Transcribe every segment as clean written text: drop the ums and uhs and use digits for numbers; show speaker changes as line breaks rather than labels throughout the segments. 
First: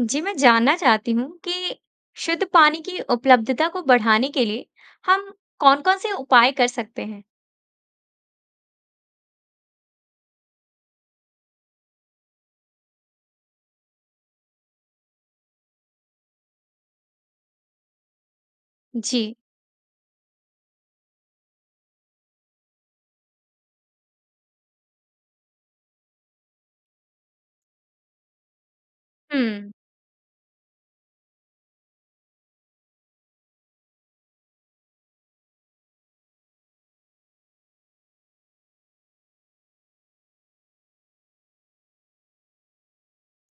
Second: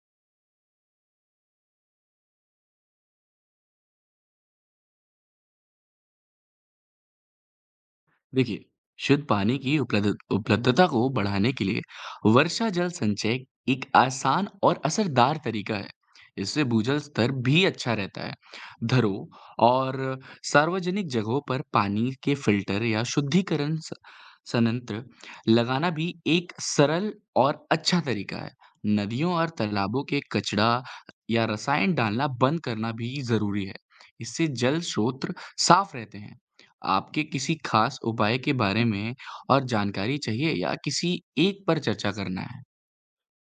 जी, मैं जानना चाहती हूँ कि शुद्ध पानी की उपलब्धता को बढ़ाने के लिए हम कौन-कौन से उपाय कर सकते हैं?
देखिए, शुद्ध पानी की उपलध उपलब्धता को बढ़ाने के लिए वर्षा जल संचय एक आसान और असरदार तरीका है। इससे भूजल स्तर भी अच्छा रहता है। घरों
जी।
और सार्वजनिक जगहों पर पानी के फिल्टर या शुद्धिकरण स संयंत्र लगाना भी एक सरल और अच्छा तरीका है। नदियों और
हुँ।
तालाबों के कचरा या रसायन डालना बंद करना भी ज़रूरी है। इससे जल स्रोत साफ रहते हैं। आपके किसी खास उपाय के बारे में और जानकारी चाहिए या किसी एक पर चर्चा करना है?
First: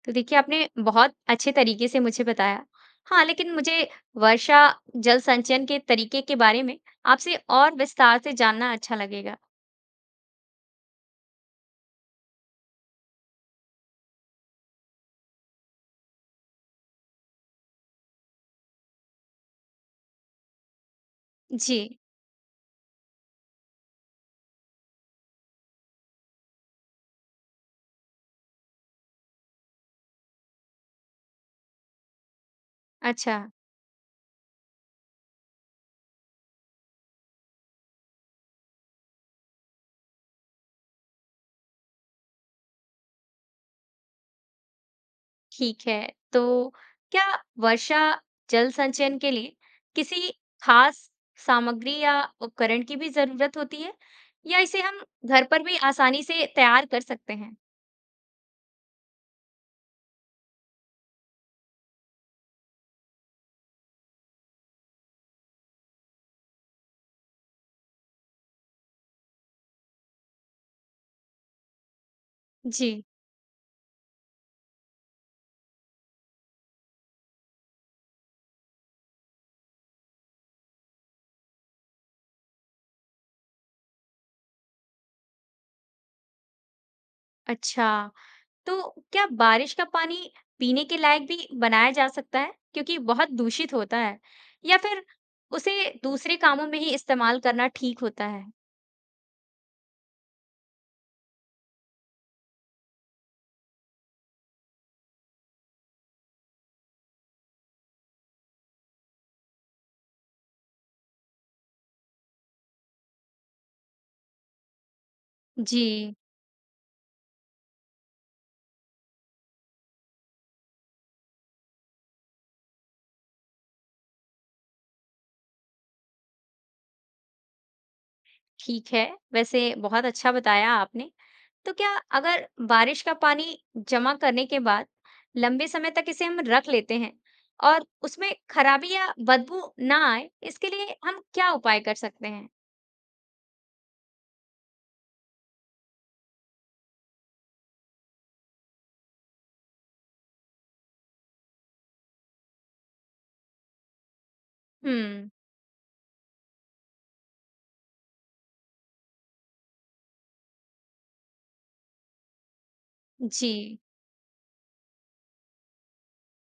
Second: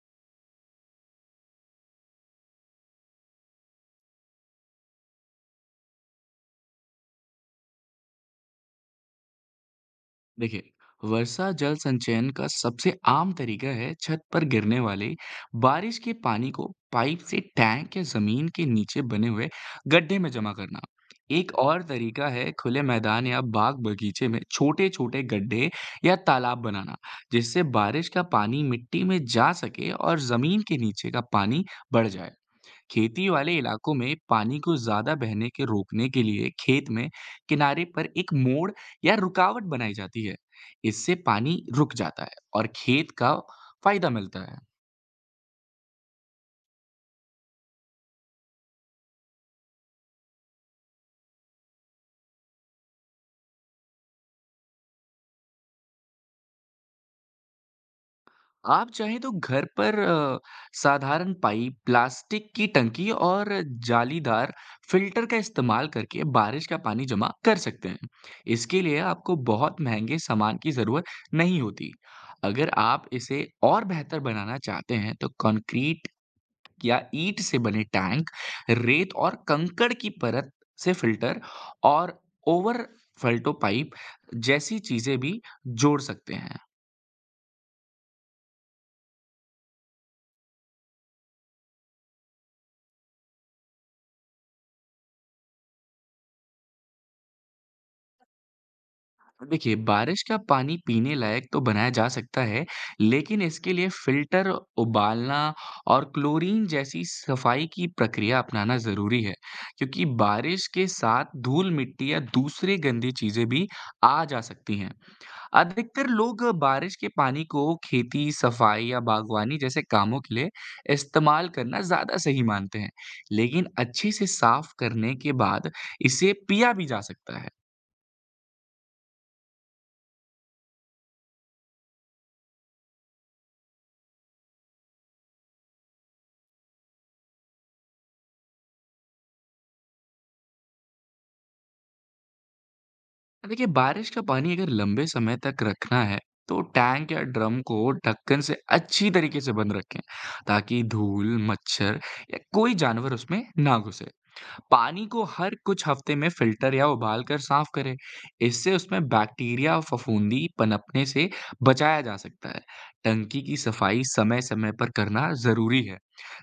तो देखिए, आपने बहुत अच्छे तरीके से मुझे बताया। हाँ, लेकिन मुझे वर्षा जल संचयन के तरीके के बारे में आपसे और विस्तार से जानना अच्छा लगेगा।
देखिए, वर्षा जल संचयन का सबसे आम तरीका है छत पर गिरने वाले बारिश के पानी को पाइप से टैंक या जमीन के नीचे बने हुए गड्ढे में जमा करना। एक और
जी।
तरीका है खुले मैदान या बाग बगीचे में छोटे-छोटे गड्ढे या तालाब बनाना, जिससे बारिश का पानी मिट्टी में जा सके और जमीन के नीचे का पानी बढ़ जाए। खेती
अच्छा।
वाले इलाकों में पानी को ज्यादा बहने के रोकने के लिए खेत में किनारे पर एक मोड़ या रुकावट बनाई जाती है। इससे पानी रुक जाता है और खेत का फायदा मिलता है।
ठीक है। तो क्या वर्षा जल संचयन के लिए किसी खास सामग्री या उपकरण की भी जरूरत होती है या इसे हम घर पर भी आसानी से तैयार कर सकते हैं?
आप चाहें तो घर पर साधारण पाइप प्लास्टिक की टंकी और जालीदार फिल्टर का इस्तेमाल करके बारिश का पानी जमा कर सकते हैं। इसके लिए आपको बहुत महंगे सामान की जरूरत नहीं होती। अगर
जी।
आप इसे और बेहतर बनाना चाहते हैं तो कंक्रीट या ईंट से बने टैंक, रेत और कंकड़ की परत से फिल्टर और ओवर फल्टो पाइप जैसी चीजें भी जोड़ सकते हैं।
अच्छा। तो क्या बारिश का पानी पीने के लायक भी बनाया जा सकता है क्योंकि बहुत दूषित होता है या फिर उसे दूसरे कामों में ही इस्तेमाल करना ठीक होता है?
देखिए, बारिश का पानी पीने लायक तो बनाया जा सकता है, लेकिन इसके लिए फिल्टर, उबालना और क्लोरीन जैसी सफाई की प्रक्रिया अपनाना जरूरी है, क्योंकि बारिश के साथ धूल मिट्टी या दूसरी गंदी चीजें भी आ जा सकती हैं।
जी।
अधिकतर लोग बारिश के पानी को खेती, सफाई या बागवानी जैसे कामों के लिए इस्तेमाल करना ज़्यादा सही मानते हैं। लेकिन अच्छे से साफ करने के बाद इसे पिया भी जा सकता है।
ठीक है, वैसे बहुत अच्छा बताया आपने। तो क्या अगर बारिश का पानी जमा करने के बाद लंबे समय तक इसे हम रख लेते हैं और उसमें खराबी या बदबू ना आए, इसके लिए हम क्या उपाय कर सकते हैं?
देखिए, बारिश का पानी अगर लंबे समय तक रखना है, तो टैंक या ड्रम को ढक्कन से अच्छी तरीके से बंद रखें, ताकि धूल, मच्छर या कोई जानवर उसमें ना घुसे। पानी को
हुँ।
हर कुछ हफ्ते में फिल्टर या उबाल कर साफ करें। इससे उसमें बैक्टीरिया और फफूंदी पनपने से बचाया जा सकता है। टंकी
जी।
की सफाई समय समय पर करना जरूरी है,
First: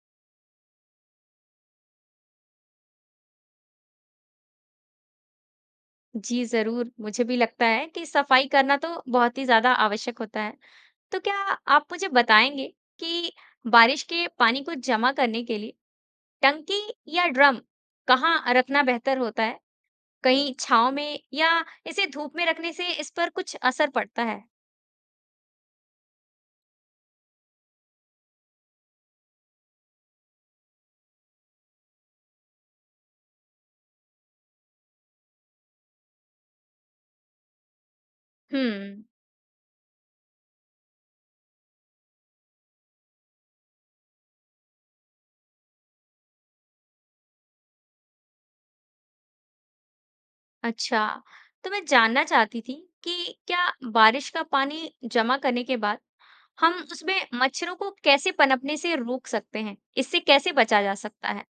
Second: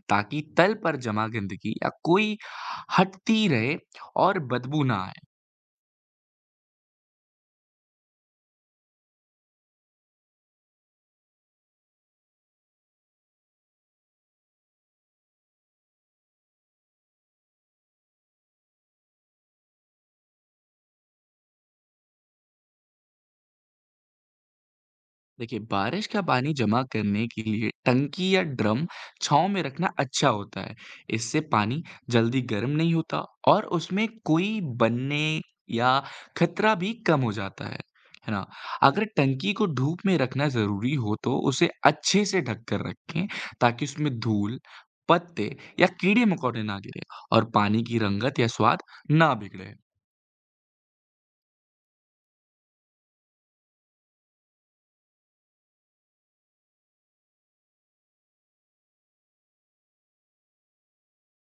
ताकि तल पर जमा गंदगी या कोई हटती रहे और बदबू ना आए।
जी, ज़रूर। मुझे भी लगता है कि सफाई करना तो बहुत ही ज़्यादा आवश्यक होता है। तो क्या आप मुझे बताएँगे कि बारिश के पानी को जमा करने के लिए टंकी या ड्रम कहाँ रखना बेहतर होता है? कहीं छाँव में या इसे धूप में रखने से इस पर कुछ असर पड़ता है?
देखिए, बारिश का पानी जमा करने के लिए टंकी या ड्रम छाँव में रखना अच्छा होता है। इससे पानी जल्दी गर्म नहीं होता और उसमें कोई बनने या खतरा भी कम हो जाता है। है ना?
हम्म।
अगर टंकी को धूप में रखना ज़रूरी हो तो उसे अच्छे से ढक कर रखें, ताकि उसमें धूल, पत्ते या कीड़े-मकोड़े ना गिरे और पानी की रंगत या स्वाद ना बिगड़े।
अच्छा। तो मैं जानना चाहती थी कि क्या बारिश का पानी जमा करने के बाद हम उसमें मच्छरों को कैसे पनपने से रोक सकते हैं? इससे कैसे बचा जा सकता है?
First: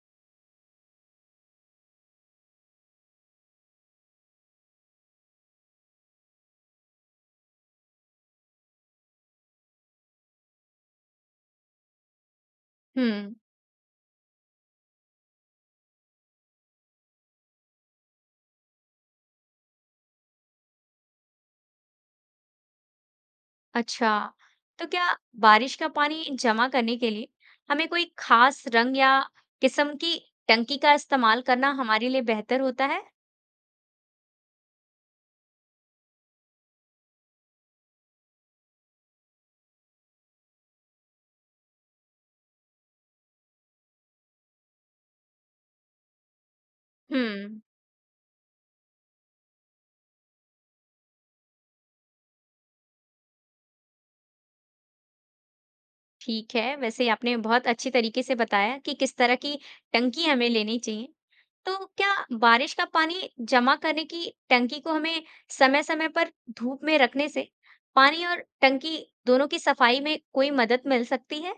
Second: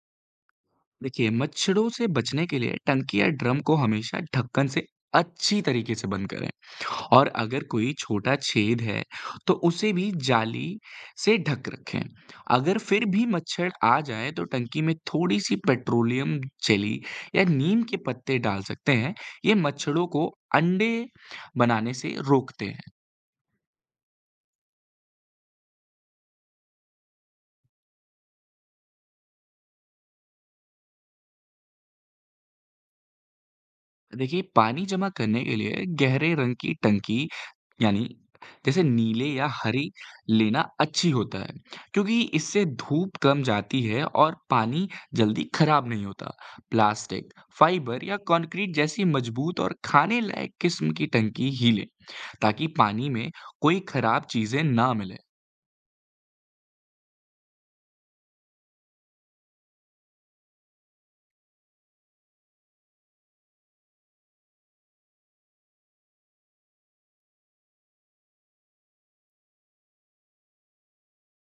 देखिए, मच्छरों से बचने के लिए टंकी या ड्रम को हमेशा ढक्कन से अच्छी तरीके से बंद करें, और अगर कोई छोटा छेद है तो उसे भी जाली से ढक रखें। अगर फिर भी
हम्म।
मच्छर आ जाए तो टंकी में थोड़ी सी पेट्रोलियम जेली या नीम के पत्ते डाल सकते हैं। ये मच्छरों को अंडे बनाने से रोकते हैं।
अच्छा। तो क्या बारिश का पानी जमा करने के लिए हमें कोई खास रंग या किस्म की टंकी का इस्तेमाल करना हमारे लिए बेहतर होता है?
देखिए, पानी जमा करने के लिए गहरे रंग की टंकी, यानी जैसे नीले या हरी लेना अच्छी होता है, क्योंकि इससे धूप कम जाती है और पानी जल्दी खराब नहीं होता। प्लास्टिक,
हम्म।
फाइबर या कंक्रीट जैसी मजबूत और खाने लायक किस्म की टंकी ही लें, ताकि पानी में कोई खराब चीजें ना मिले।
ठीक है, वैसे आपने बहुत अच्छी तरीके से बताया कि किस तरह की टंकी हमें लेनी चाहिए। तो क्या बारिश का पानी जमा करने की टंकी को हमें समय-समय पर धूप में रखने से पानी और टंकी दोनों की सफाई में कोई मदद मिल सकती है?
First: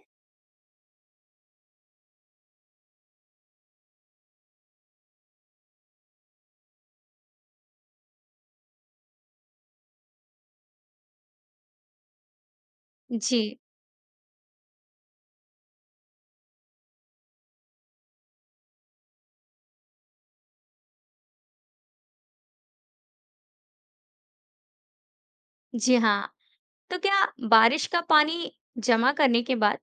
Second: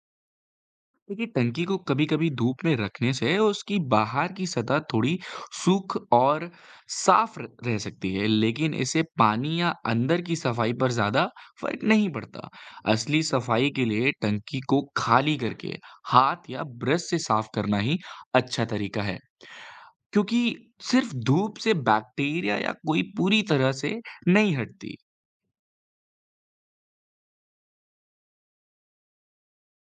देखिए, टंकी को कभी-कभी धूप में रखने से उसकी बाहर की सतह थोड़ी सूख और रह सकती है, लेकिन इससे पानी या अंदर की सफाई पर ज्यादा फर्क नहीं पड़ता। असली
जी।
सफाई के लिए टंकी को खाली करके हाथ या ब्रश से साफ करना ही अच्छा तरीका है, क्योंकि सिर्फ धूप से बैक्टीरिया या कोई पूरी तरह से नहीं हटती।
जी हाँ। तो क्या बारिश का पानी जमा करने के बाद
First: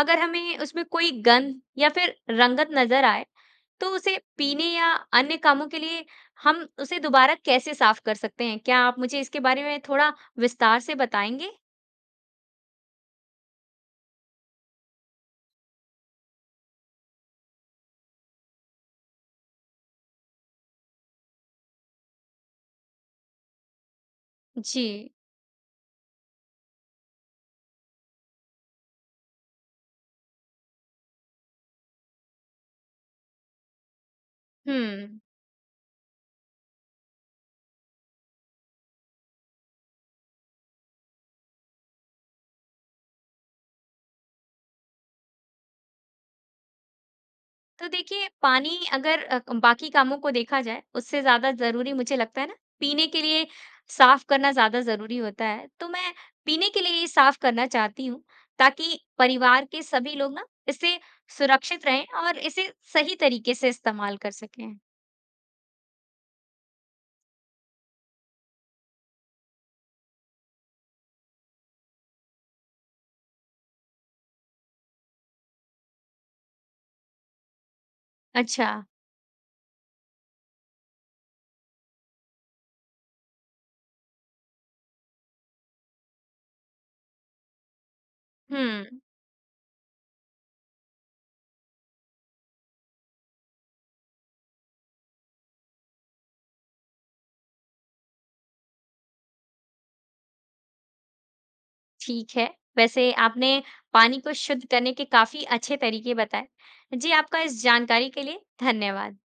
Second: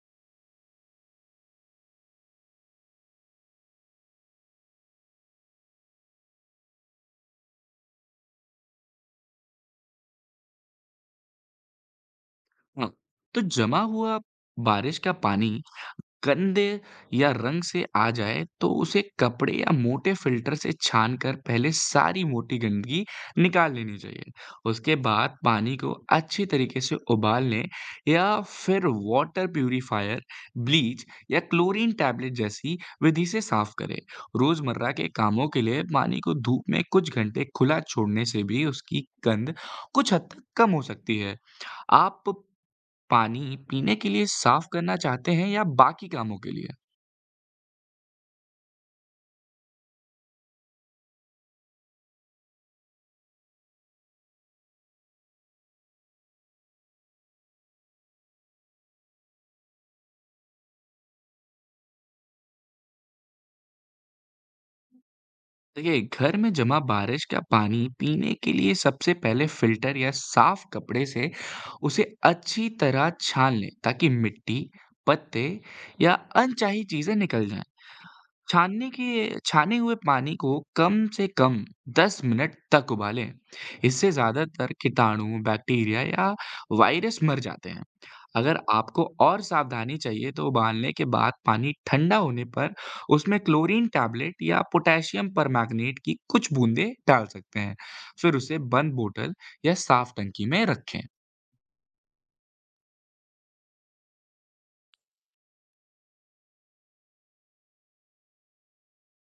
अगर हमें उसमें कोई गंध या फिर रंगत नजर आए तो उसे पीने या अन्य कामों के लिए हम उसे दोबारा कैसे साफ कर सकते हैं? क्या आप मुझे इसके बारे में थोड़ा विस्तार से बताएँगे?
हाँ, तो जमा हुआ बारिश का पानी गंदे या रंग से आ जाए तो उसे कपड़े या मोटे फिल्टर से छान कर पहले सारी मोटी गंदगी निकाल लेनी चाहिए। उसके
जी।
बाद पानी को अच्छी तरीके से उबाल लें या फिर वाटर प्यूरिफायर, ब्लीच या क्लोरीन टैबलेट जैसी विधि से साफ करें। रोजमर्रा के
हुँ।
कामों के लिए पानी को धूप में कुछ घंटे खुला छोड़ने से भी उसकी गंध कुछ हद तक कम हो सकती है। आप पानी पीने के लिए साफ करना चाहते हैं या बाकी कामों के लिए?
तो देखिए, पानी अगर बाकी कामों को देखा जाए, उससे ज़्यादा ज़रूरी मुझे लगता है ना, पीने के लिए साफ करना ज़्यादा ज़रूरी होता है। तो मैं पीने के लिए ही साफ करना चाहती हूँ, ताकि परिवार के सभी लोग ना, इससे सुरक्षित रहें और इसे सही तरीके से इस्तेमाल कर सकें।
देखिए, घर में जमा बारिश का पानी पीने के लिए सबसे पहले फिल्टर या साफ कपड़े से उसे अच्छी तरह छान लें, ताकि मिट्टी, पत्ते या अनचाही चीजें निकल जाएं।
अच्छा।
छानने के छाने हुए पानी को कम से कम 10 मिनट तक उबालें। इससे ज़्यादातर कीटाणु, बैक्टीरिया या वायरस मर जाते हैं। अगर
हुँ।
आपको और सावधानी चाहिए तो उबालने के बाद पानी ठंडा होने पर उसमें क्लोरीन टैबलेट या पोटेशियम परमैंगनेट की कुछ बूंदें डाल सकते हैं। फिर उसे बंद बोतल या साफ टंकी में रखें।
ठीक है। वैसे आपने पानी को शुद्ध करने के काफ़ी अच्छे तरीके बताए। जी, आपका इस जानकारी के लिए धन्यवाद।